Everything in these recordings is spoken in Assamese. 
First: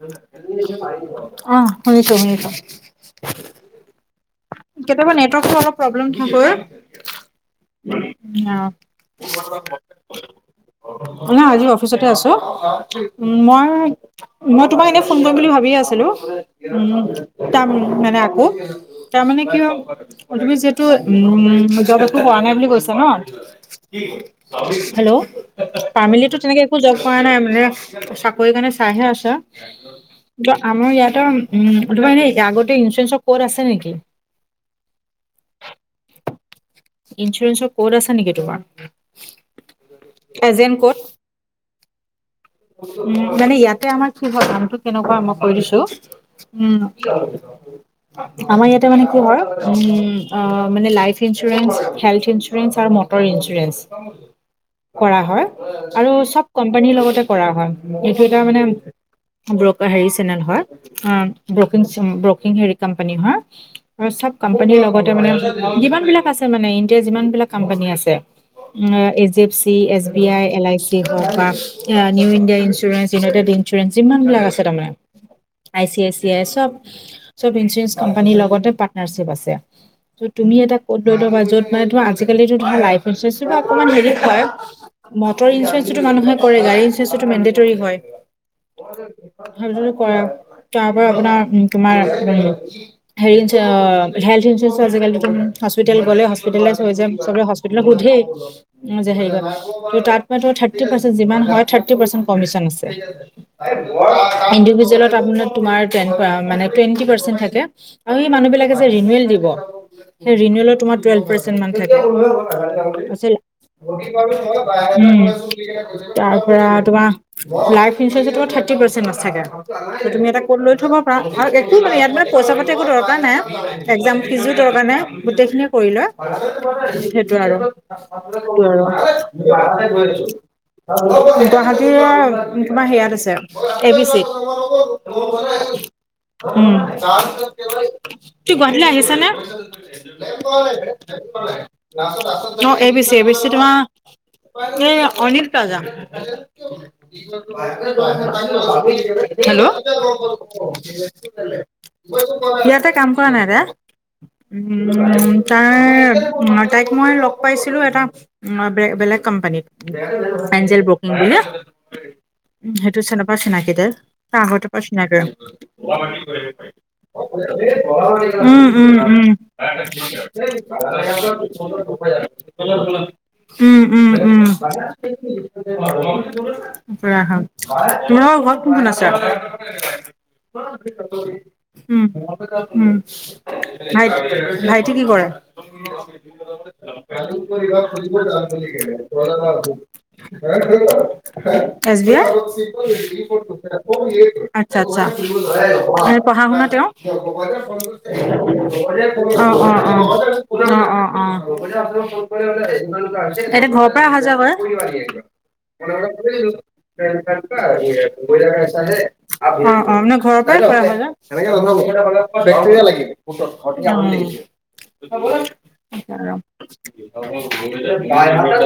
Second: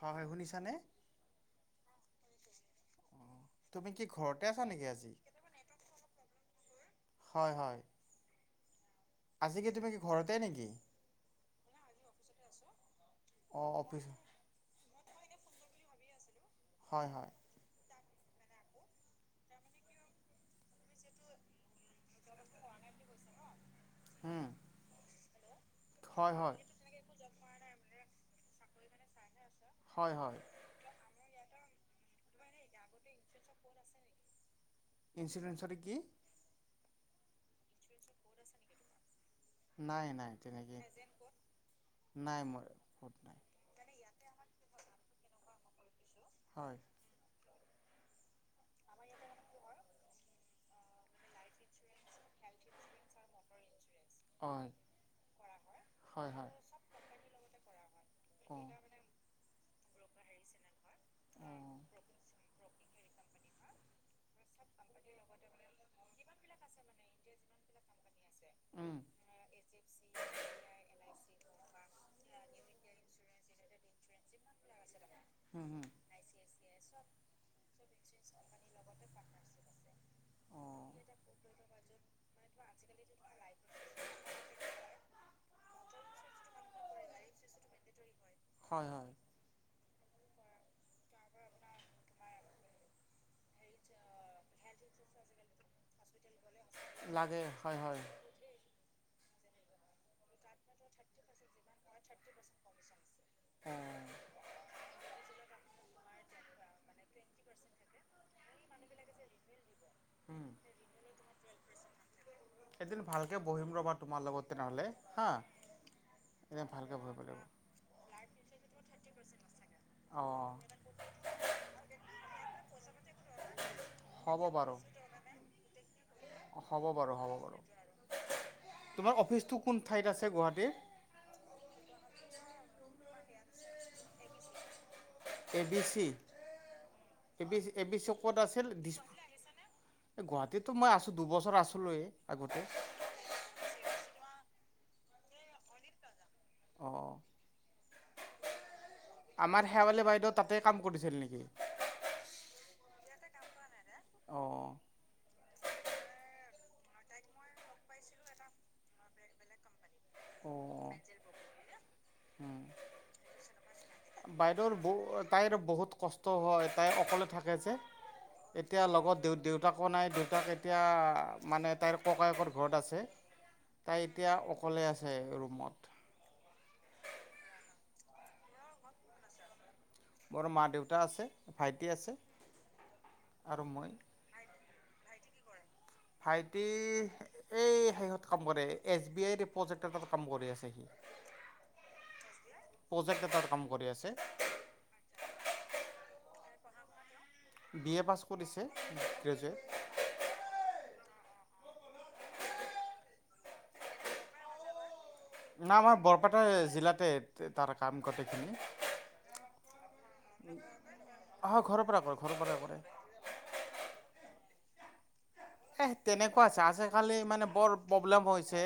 হয় শুনিছানে অ'! শুনিছোঁ, শুনি [unintelligible] তুমি কি ঘৰত কেতিয়াবা নেটৱৰ্কটো অলপ প্ৰব্লেম হয়। হয় হয় অ'! আজি কি তুমি কি ঘৰতে নেকি নহয়, আজি অফিচতে আছোঁ। [unintelligible] উম, অ মই, অফিচ মই তোমাক এনে ফোন কৰিম বুলি, ভাবিয়ে আছিলোঁ! উম, হয় হয় [unintelligible] মানে আকৌ, তাৰমানে কিয়, তুমি যিহেতু, উম! জব একো কৰা নাই, বুলি কৈছা ন'। উম [unintelligible] হেল্ল'? ফাৰ্মলি হয় হয় তেনেকে একো জব কৰা নাই, আমি। মানে, চাকৰি কাৰণে চাইহে আছে। [unintelligible] হয় হয় ত' আমি ইয়াত ত' উম! তোমাৰ এনে, আগতে ইঞ্চুৰেঞ্চৰ ক'ড আছে নেকি? ইঞ্চুুৰেঞ্চত কি? ইঞ্চুৰেঞ্চৰ ক'ড আছ নেকি তোমাৰ? নাই নাই এজেণ্ট তেনেকে। ক'ড নাই মোৰ ক'ত উম, নাই মানে ইয়াতে আমাক শুভ কামতটো কেনেকুৱা মই কৈ দিছো হয় উম আমাৰ ইয়াতে মানে কি হয় উ মানে লাইফ ইঞ্চুৰেঞ্চ হেল্থ ইঞ্চুৰেঞ্চ আৰু মটৰ ইঞ্চুৰেঞ্চ হয় কৰা হয় আৰু হয় চব হয় কোম্পানীৰ লগতে কৰা হয় এইটো এটা অ মানে ব্ৰ হেৰি চেনেল হয় অ ব্ৰকিং হেৰি কোম্পানী হয় আৰু চব কোম্পানীৰ লগতে মানে যিমান বিলাক আছে মানে ইণ্ডিয়াৰ যিমান বিলাক কোম্পানী আছে উম এই G F C S B I L I C হওক বা এ New India insurance United insurance ইমান বিল আছে উম উম অ [unintelligible] [unintelligible] হয় হয় [unintelligible] তাৰ পৰা আপোনাৰ তোমাৰ হ হেল ইঞ্চুৰেঞ্চজ হস্পি গলে [inaudible] হৈ যায় লাগে চবে হয় হস্পিতেল হয় সুধেই যে হৰি ত তাৰ পৰা ঠাৰটি পাৰ্চেন্ত অ', [unintelligible] ইণ্ডুভিজেলত [unintelligible] [unintelligible] উম, ৰিনোৱেল তোমাৰ টেলভ পাৰ্চেন মান থাকে এদিন ভালকে বহিম ৰ'বা তোমাৰ লগত তেনেহ'লে হা [unintelligible] তাৰ পৰা এদিন ভালকে তোমাৰ বহিব লাগিব লাইফ ইুৰেঞ্চমাৰ থাৰ্ নাছাগে তুমি এটা অ', ক'ত লৈ থব পাৰা আৰু একো মানে ইয়াত মানে পইচা পাতি একো দৰকাৰ নাই এক্জাম হ'ব ফিজো বাৰু দৰকাৰ নাই গোটেইখিনিয় কৰি লোৱা হ'ব বাৰু হ'ব সেইটো আৰু বাৰু তোমাৰ অফিচটো কোন ঠাইত আছে গুৱাহাটীৰ [inaudible] গুৱাহাটীৰ তোমাৰ হেৰিয়াত আছে এ বি চি ত [inaudible] উ A B C A B C, A B C ক'ত তু আছিল গুৱাহাটীলৈ দিছপুৰ আহিছানে এই গুৱাহাটীতো মই আছোঁ দুবছৰ আছিলোঁৱেই আগতে অ এবিচি এবি তোমাৰ [inaudible] অসনিত ক যা [inaudible] [unintelligible] [unintelligible] অ', আমাৰ হেল্লো' শেৱালি বাইদেউ তাতে কাম কৰিছিল নেকি ইয়াতে কাম কৰা নাই অ', উম উম তাই তাইক মই লগ পাইছিলোঁ এটা বেলেগ কোম্পানীত পেজেল অ', ব্ৰকিং দি না উম, সেইটো চেনেপা চিনাকিটাৰ বাইদেউৰ ব মোয় তাইৰ বহুত আগৰে কষ্ট হয় তাই অকলে পৰা থাকে যে চিনাকি এতিয়া লগত দেউ উম দেউতাকো নাই দেউতাক উম এতিয়া মানে উম তাইৰ ককায়েকৰ ঘৰত উম আছে। তাই উম এতিয়া অকলে আছে উম [inaudible] ৰুমত। তোমালোকৰ ঘৰত কোন কোন আছে? মোৰ মা দেউতা আছে ভাইটি আছে আৰু মই। [inaudible] ভাইটি কি কৰে? ভাইটি এই শেষত কাম কৰে S B I [unintelligible] S B I, project এটাত কাম কৰি আছে আটচ্ছা আটচ্ছা। পঢ়া শুনা তেওঁ? বি এ পাছ কৰিছে গ্ৰেজুৱেট। অ' অ' অ', অ' অ'। অ' এতিয়া ঘৰৰ পৰাই অহা যোৱা কৰে? না আমাৰ বৰপেটা জিলাতে তাৰ কাম গোটেইখিনি। অ ঘৰৰ পৰা কৰে ঘৰৰ পৰা কৰে। [inaudible] এ ন? তেনেকুৱা আছে, আজিকালি উম, মানে বৰ প্ৰব্লেম হৈছে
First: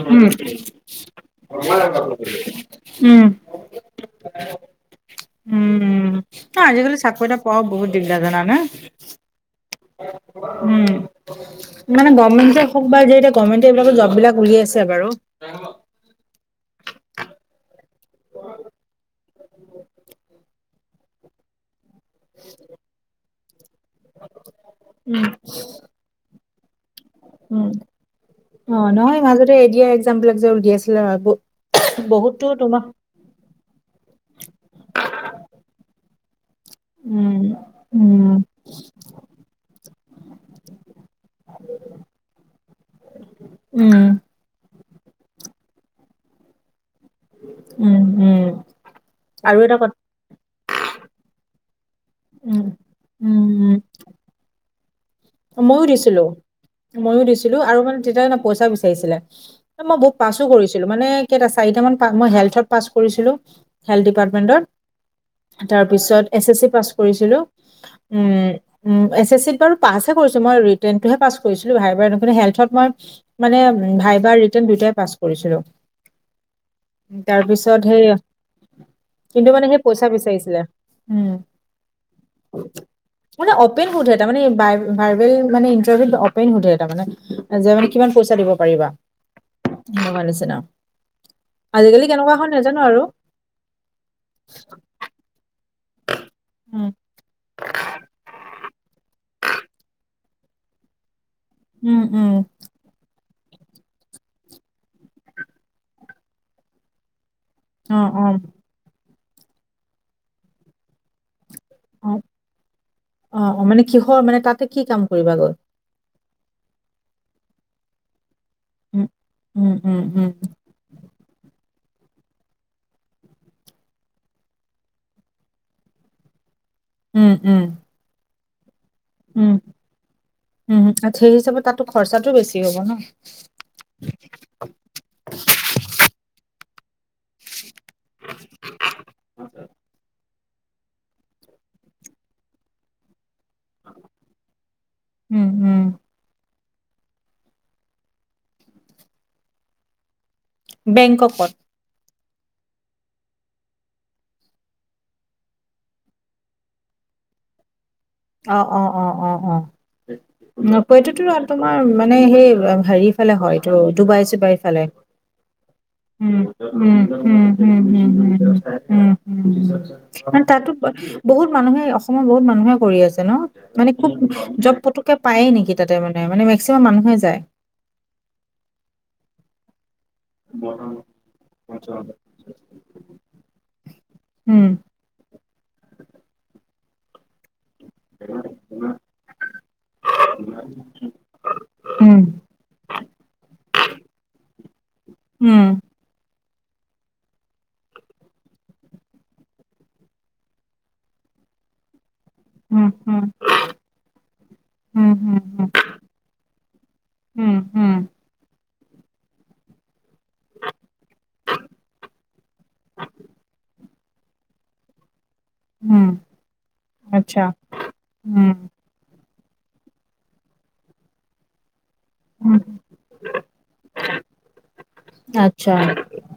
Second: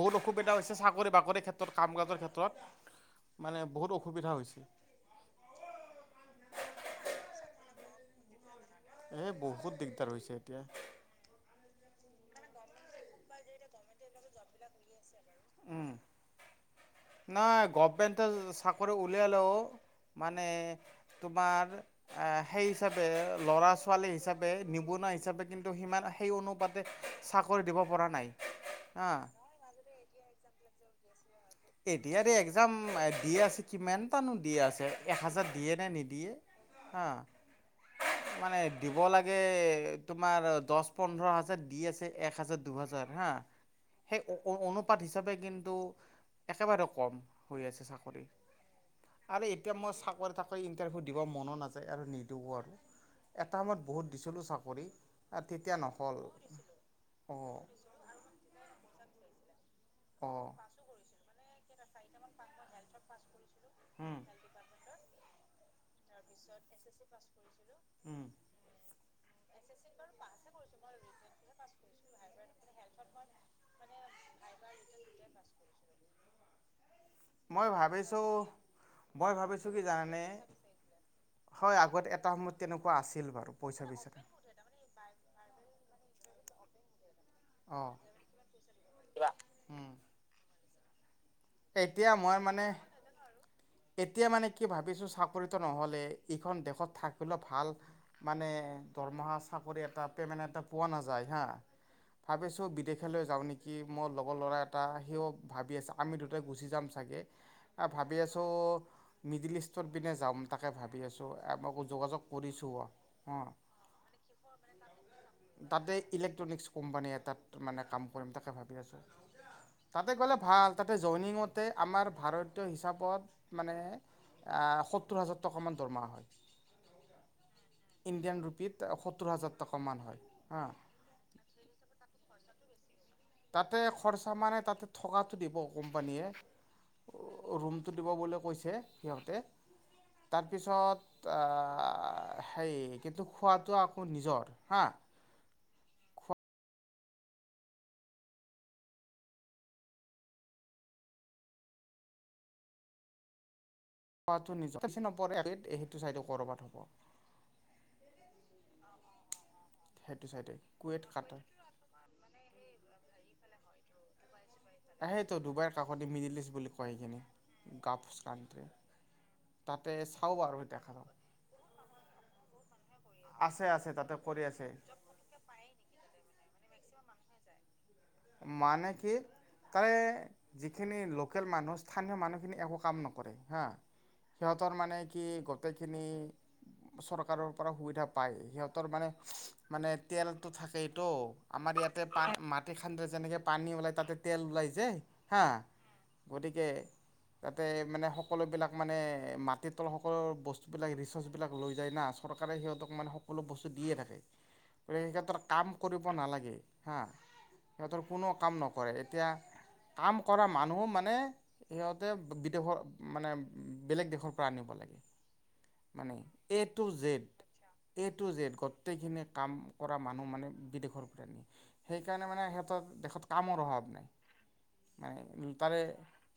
বহুত অসুবিধা হৈছে। চাক চাকৰি বাকৰি ক্ষেত্ৰত কাম কাজৰ ক্ষেত্ৰত, মানে বহুত অসুবিধা হৈছে। কৰি এটা পোৱাও বহুত দিকদাৰ জানানে এ বহুত দিগদাৰ হৈছে এতিয়া। [unintelligible] গভমেণ্টে এইবিলাক জব বিলাক উলিয়াইছে বাৰু। উম, নাই গভ মেন্টে চাকৰি উল উলিয়ালেও মানে তোমাৰ এ সেই হিচাবে ল'ৰাছ ছোৱালী হিচাপে নিবনুৱা উম, হিচাপে কিন্তু সিমান সেই অনু পাতে উম, অ' হা নহয় মাজতে এডিআৰ এক্সামবিলাক যে দি আছিলে আগ এ ডি আৰি ‌এক্সাম আ, দিয়ে আছে কিমান টানো দিয়ে আছে, এক হাজাৰ দিয়েনে নিদিয়ে? হা, উম, উম, মানে দিব লাগে তোমাৰ দচ পোন্ধৰ হাজাৰ দি আছে একহাজাৰ, দুহাজাৰ হা, উম, সেই ও-ওন পাত হিচাপে কিন্তু একেবাৰে কম হৈ আছে উম, চাকৰি। উম, আৰে আৰু এতিয়া এটা কথা মই চাকৰি, তাকৰি, ইন্টাৰভিউ দিব মনো নাযা আৰু নিদিবও উম, আৰু এটা সময়ত মত বহুত দিছিলোঁ চাকৰি। আৰু তেতিয়া মইয়ো নহ'ল দিছিলো, ময়ো দিছিলো অঁ আৰু মানে তেতিয়াে পইচা বিচাৰিছিলে। মই বহুত পাছো অঁ কৰিছিলো মানে কেইটা চাৰিটা মান পা মই হেল্থত পাছ কৰিছিলো হেল্থ উম, ডিপাৰ্টমেণ্টত। তাৰ পিছত এছ এ চি পাছ কৰিছিলো। উম উম [inaudible] এছ এছ চিত বাৰু পাছ মই ৰিটেনটোহে পাছ কৰিছিলো ভাইবাৰে হেল্থত মই মানে ভাইবাৰ ৰিটাৰ্ণ দুয়টাই পাছ কৰিছিলো [inaudible] মই তাৰপিছত সেই ভাবিছো মই কিন্তু মানে ভাবিছো সেই কি পইচা জানে বিচাৰিছিলে উম হয় আগত এটা সময়ত তেনেকুৱা আছিল বাৰু মানে পইচা অপেন সোধে পইচাটো তাৰমানে ভাই- ভাইবেল মানে ইটাৰভিউট অপেন সোধে যে মানে অঁ কিমান পইচা দিব পাৰিবা উম। সেনেকুৱা নিচিনা আজিকালি এতিয়া কেনেকুৱা মই হ'ল মানে নাজানো আৰু এতিয়া মানে কি ভাবিছো চাকৰিত নহলে ইখন উম, দেশত থাকিবিলে ভাল মানে দৰমহা চাকৰি এটা পেমেণ্ট এটা পোৱা নাযায় হা উম, উম, ভাবে চব বিদেশেলৈ যাওঁ নেকি মোৰ লগৰ ল'ৰা এটা সিও ভাবি আছে আমি দুটাই গুচি যাম চাগে অ ভাবি অ আছোঁ মিডিল ইষ্টত পিনে যাম তাকে ভাবি আছো অ অ মানে কিহৰ মানে তাতে কি কাম কৰিবা গৈ ইলেক্ট্ৰনিক্ছ কোম্পানীয়ে এটাত তাত মানে কাম কৰিম তাক উম, উম, উম, তাতে উম, গলে ভাল তাতে জইনিঙত তে আমাৰ ভাৰতীয় হিচাপত মানে সত্তৰ হাজাৰ টকামান দৰমহা হয় উম উম ইণ্ডিয়ান ৰুপিত সত্তৰ হাজাৰ উম টকামান হয় হা উম সেই হিচাপে তাতো খৰচাটো বেছি হ'ব ন তাতে খৰচা মানে তাতে থকাটো দিব কোম্পানীয়ে ৰুমটো দিব বুলি কৈছে সিহঁতে তাৰপিছত আ হে কিন্তু খোৱাতটো আকৌ নিজৰ হা উম, উম, বেংককত। [unintelligible] নপৰে [unintelligible] সেইটো চাইডে কৰবাত হ'ব। অ', অ', অ', অ', অ'। সেইটো চাইডে কুৱেইট কাটাৰ [unintelligible] তোমাৰ মানে সেই হেৰি ফালে হয়। অ', দুবাই চুবাই [unintelligible] উম, সেইটো ডুবাইৰ কাষতে মিডিল ইষ্ট বুলি কয় উম, সেইখিনি উম, উম, গাফ উম, কাণ্ট্ৰি তাতে চাওঁ উম, বাৰু তাতো দেখা যাওঁ বহুত মানুহে, অসমৰ বহুত মানুহে কৰি আছে। [unintelligible] ন', আছে মানে খুব, তাতে কৰি আছে জব পতুকে পায়ে নেকি তাতে মানে মানে মেক্সিমাম মানুহে যায়। মানে কি, তাৰে যিখিনি লোকেল মানুহ, স্থানীয় মানুহ খিনি একো কাম নকৰে হা, উম, সিহঁতৰ মানে কি গোটেইখিনি চৰকাৰৰ সুবিধা পায়। সিহঁতৰ মানে, মানে তেলটো থাকেটো, আমাৰ ইয়াতে উম, মাটি এনেকে পানী ওলাই, তাতে তেল ওলাই যে হা উম। গতিকে, তাতে মানে, সকলোবিলাক মানে, মাটিৰ তলত সকলো বস্তুবিলাক, ৰিচ'ৰ্চবিলাক লৈ যায় না চৰকাৰে উম, সিহঁতক মানে উম, সকলো বস্তু দিয়ে থাকে। এই উম, উম, ক্ষেত্ৰত কাম কৰিব নালাগে, হা উম, উম, সিহঁতৰ কোনো কাম নকৰে। এতিয়া কাম কৰা মানুহো মানে, সিহঁতে, বিদেশৰ মানে বেলেগ দেশৰ পৰা আনিব লাগে। উম, মানে, এ টু জেড, আচ্ছা, এ টু জেড উম, গোটেইখিনি কাম কৰা মানুহ মানে, বিদেশৰ পৰা নি, সেইকাৰ মানে, মানে উম, সিহঁতৰ দেশত কামৰ অভাৱ নাই। আচ্ছা, তাৰে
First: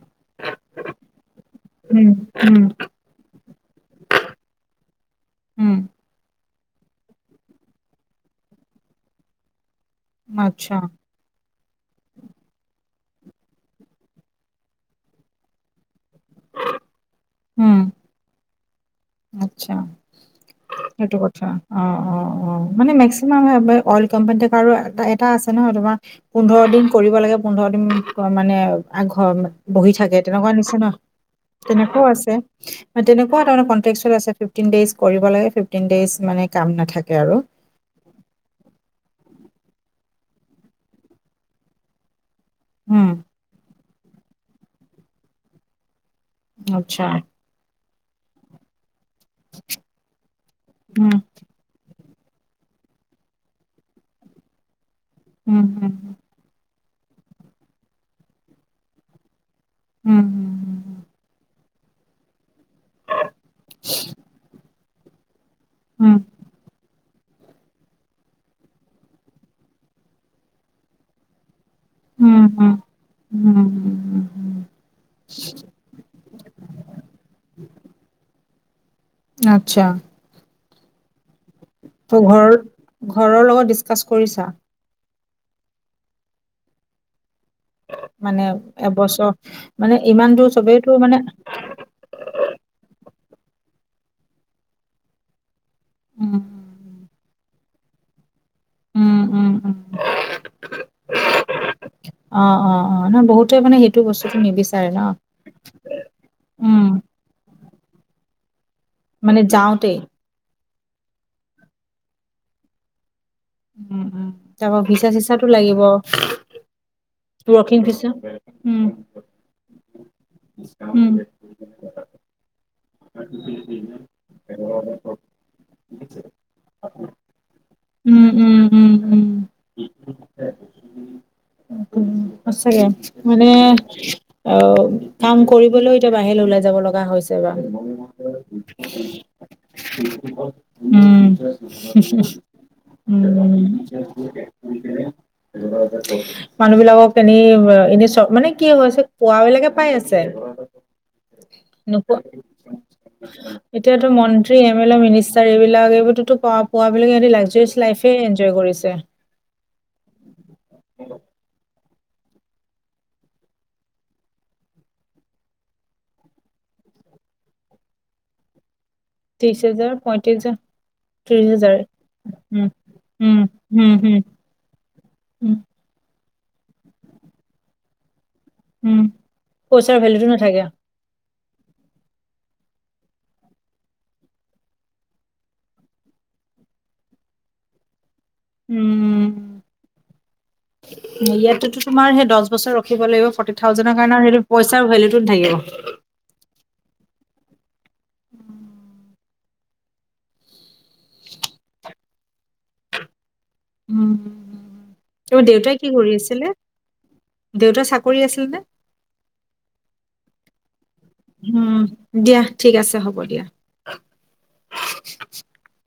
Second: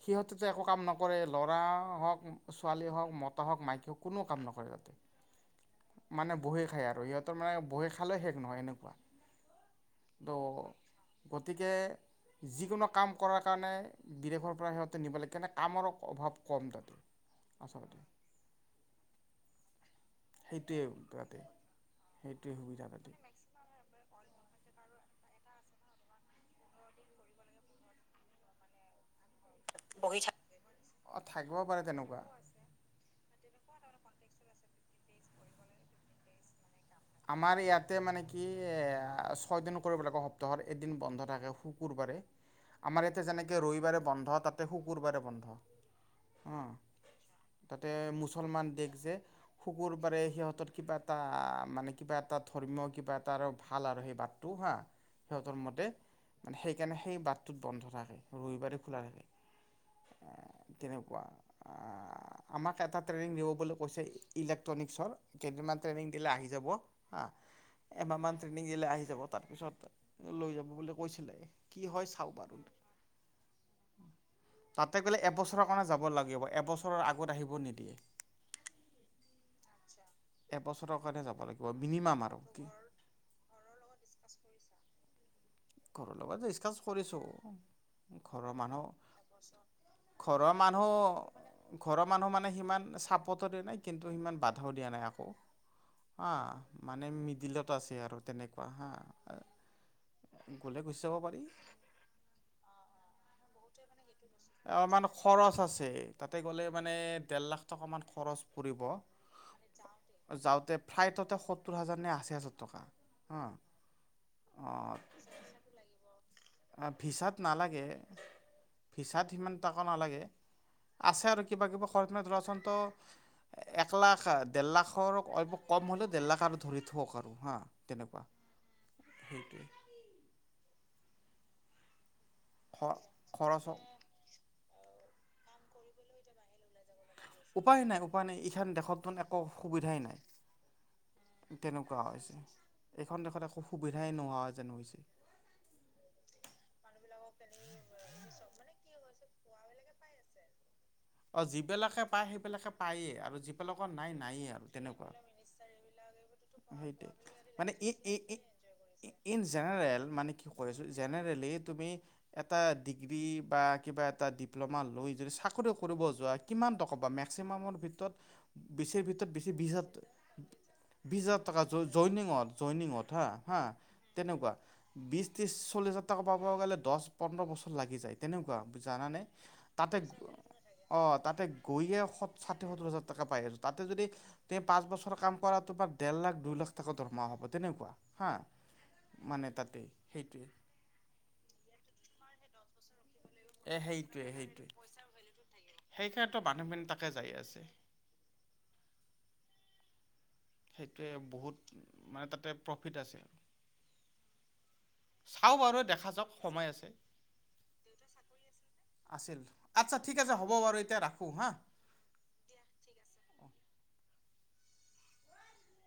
সিহঁতেতো একো কাম নকৰে, ল'ৰা উম, হওক, উম, ছোৱালী হওক, মতা হওক, মাইকী হওক, কোনো কাম নকৰে। উম, মানে বহি খা খাই, আৰু সিহঁতৰ মানে বহি খালেও শেষ নহয়, এনেকুৱা ত' আচ্ছা। গতিকে যিকোনো কাম কৰাৰ কাৰণে বিদেশৰ পৰা সিহঁতে নিব লাগে, কেনে কামৰ অভাৱ কম, তাতে, উম, আচলতে আচ্ছা। সেইটোৱে সেইটো তাতে কথা অ', অ', সেইটোৱে অ', সুবিধা মানে, তাতে মেক্সিমাম [unintelligible] অইল কোম্পানীতে কৰা আৰু এটা আছে নহয় তোমাৰ! পোন্ধৰ দিন কৰিব লাগে, পোন্ধৰ দিন মানে আগ ঘৰ বহি থাকে তেনেকুৱা নিচিনা অঁ থাকিব [unintelligible] পাৰে তেনেকুৱাও তেনেকুৱা আছে তেনেকুৱা [unintelligible] তাৰমানে কনট্ৰেকচুৱেল আছে! ফিফ্টিন ডেইজ কৰিব লাগে। ফিফটিন ডেইজ মানে কাম না আমাৰ ইয়াতে মানে কি এয়া ছয়দিন কৰিব লাগে এসপ্তাহত, এদিন বন্ধ থাকে শুকুৰবাৰে। উম, আমাৰ ইয়াতে যেনেকে ৰবিবাৰে বন্ধ তাতে, শুকুৰবাৰে বন্ধ। অঁ আচ্ছা। তাতে, মুছলমান দেশ যে শুকুৰবাৰে সিহঁতৰ কিবা উম, এটা মানে কিবা এটা ধৰ্মীয় কিবা, এটা আৰু ভাল আৰু সেই বাৰটো হা সিহঁতৰ উম, মতে উম, মানে সেই সেইকাৰণে সেই বাটটোত বন্ধ থাকে ৰবিবাৰেই খোলা থাকে। উম, আ তেনেকুৱা। আমাক এটা ট্ৰেইনিং দিব বুলি কৈছে ইলেক্ট্ৰনিক ছৰ কেইদিনমান ট্ৰেইনিং উম, দিলে আহি যাব। আহ এমাহ মান ট্ৰেইনিং দিলে আহি যাব, তাৰপিছত লৈ যাব বুলি কৈছিলে। কি হয় চাওঁ উম, বাৰু, উম, উম, উম, তাতে গ'লে এবছৰ কাৰণে যাব লাগিব এবছৰৰ আগত আহিব নিদিয়ে। আচ্ছা। এবছৰৰ কাৰণে যাব লাগিব। মিনিমাম তোৰ আৰু কি ঘৰ-ঘৰৰ লগত ডিচকাছ কৰি ছা। ঘৰৰ লগত ডিছকাচ কৰিছোঁ। মানে ঘৰৰ মানুহ এবছৰ মানে ইমানতো ঘৰৰ চবেইতো মানে মানুহ ঘৰৰ মানুহ মানে সিমান চাপ পত [unintelligible] দিয়া নাই কিন্তু সিমান বাধাও দিয়া নাই আকৌ উম, অ', মানে মিদিলত আছে আৰু তেনেকুৱা বহা উম, উম, উম, [inaudible] গলে গুচি যাব পাৰি। অ, অ, অ নহয় বহুতে মানে বস্তুটো অ' নিবিচাৰে ন। মানে খৰচ আছে তাতে গলে উম, মানে দেৰ লাখ টকামান খৰচ। পৰিব মানে যাওঁতেই যাওঁতে ফ্লাইটটে সত্তৰ হাজাৰ নে আশী হাজাৰ টকা। হা উম উম, তাৰপৰা ভিচা - অঁ চিচাটো লাগিব। ভিছাত ৱৰ্কিং নালাগে ভিছা উম ভিছাত সিমান টকা নালাগে, উম আছে আৰু কিবা কিবি কৰি পনে ধৰাচোন তো। এক লাখ আ ডেৰ লাখৰ ঐ কম হলেও ডেৰ লাখ আৰু ধৰি থক আৰু হা, তেনেকুৱা উম উম উম সেইটোৱে। [inaudible] উম। খ সঁচাকে মানে খৰচ হওক অ কাম কৰিবলৈও এতিয়া বাহিৰলে উলাই যাব লগা হৈছ [unintelligible] উপায় নাই উপায় নাই ইখন দেশত টোন একো সুবিধাই নাই, উম তেনেকুৱা হৈছে। এইখন দেশত উম একো সুবিধাই নোহোৱা যেন হৈছে। মানুহ বিলাকক পোৱাবিলাকে পায় আছে। অ যিবিলাকে নোপোৱা পায় সেইবিলাকে পায়েই আৰু যিবিলাকৰ এতিয়াতো নাই নায়েই মন্ত্ৰী আৰু এম এল এ তেনেকুৱা। মিনিষ্টাৰ এইবিলাক এইবোৰতো পোৱা পোৱাবিলাকে সেইটোৱেই, সিহঁতি মানে লাক্সাৰিয়াছ এই লাইফে এই এই এনজয় কৰিছে ইন জেনেৰেল মানে কি কৈ আছোঁ জেনেৰেলি আমি এটা ডিগ্ৰী বা কিবা এটা ডিপ্ল'মা লৈ যদি চাকৰি কৰিব যোৱা কিমান টকা পোৱা মেক্সিমামৰ ভিতৰত। বেছিৰ ভিতৰত বেছি ত্ৰিশ বিশ হাজাৰ পঁয়ত্ৰিশ হাজাৰ বিশ হাজাৰ টকা জইনিঙত উম জইনিঙত হা উম হা হম হম তেনেকুৱা বি ত্ৰিশ উম চল্লিছ হাজাৰ টকা। পাব গ'লে দহ পোন্ধৰ বছৰ লাগি যায়। তেনেকুৱা উম জানানে তাতে পইচাৰ ভেলুটো নাথাকে অ তাতে গৈয়ে ষাঠি সত্তৰ হাজাৰ টকা পাই আছো তাতে যদি তে পাঁচ বছৰ কাম কৰা তোমাৰ ত দেৰ লাখ দুই লাখ টকা দৰমহা হব তেনেকুৱা হা উম মানে তাতে সেইটোৱে ইয়াততো তোমাৰ সেই দহ বছৰ ৰখিব লাগিব। ফৰ্টি এ থাউজেণ্ডৰ কাৰণে সেইটোৱে সেইটো সেইটোৱে পইচাৰ ভেলুটো নাথাকে। তাতে যাই আছে। উম। সেইটোৱে বহুত মানে তাতে প্ৰফিট আছে। উম তোমাৰ চাওঁ বাৰু দেউতাই কি দেখা কৰি যাওক আছিলে সময় আছে দেউতাৰ চাকৰি আছিল নে আছিল আচ্ছা ঠিক আছে হ'ব বাৰু এতিয়া ৰাখোঁ হা উম দিয়া ঠিক আছে হ'ব দিয়া। [inaudible]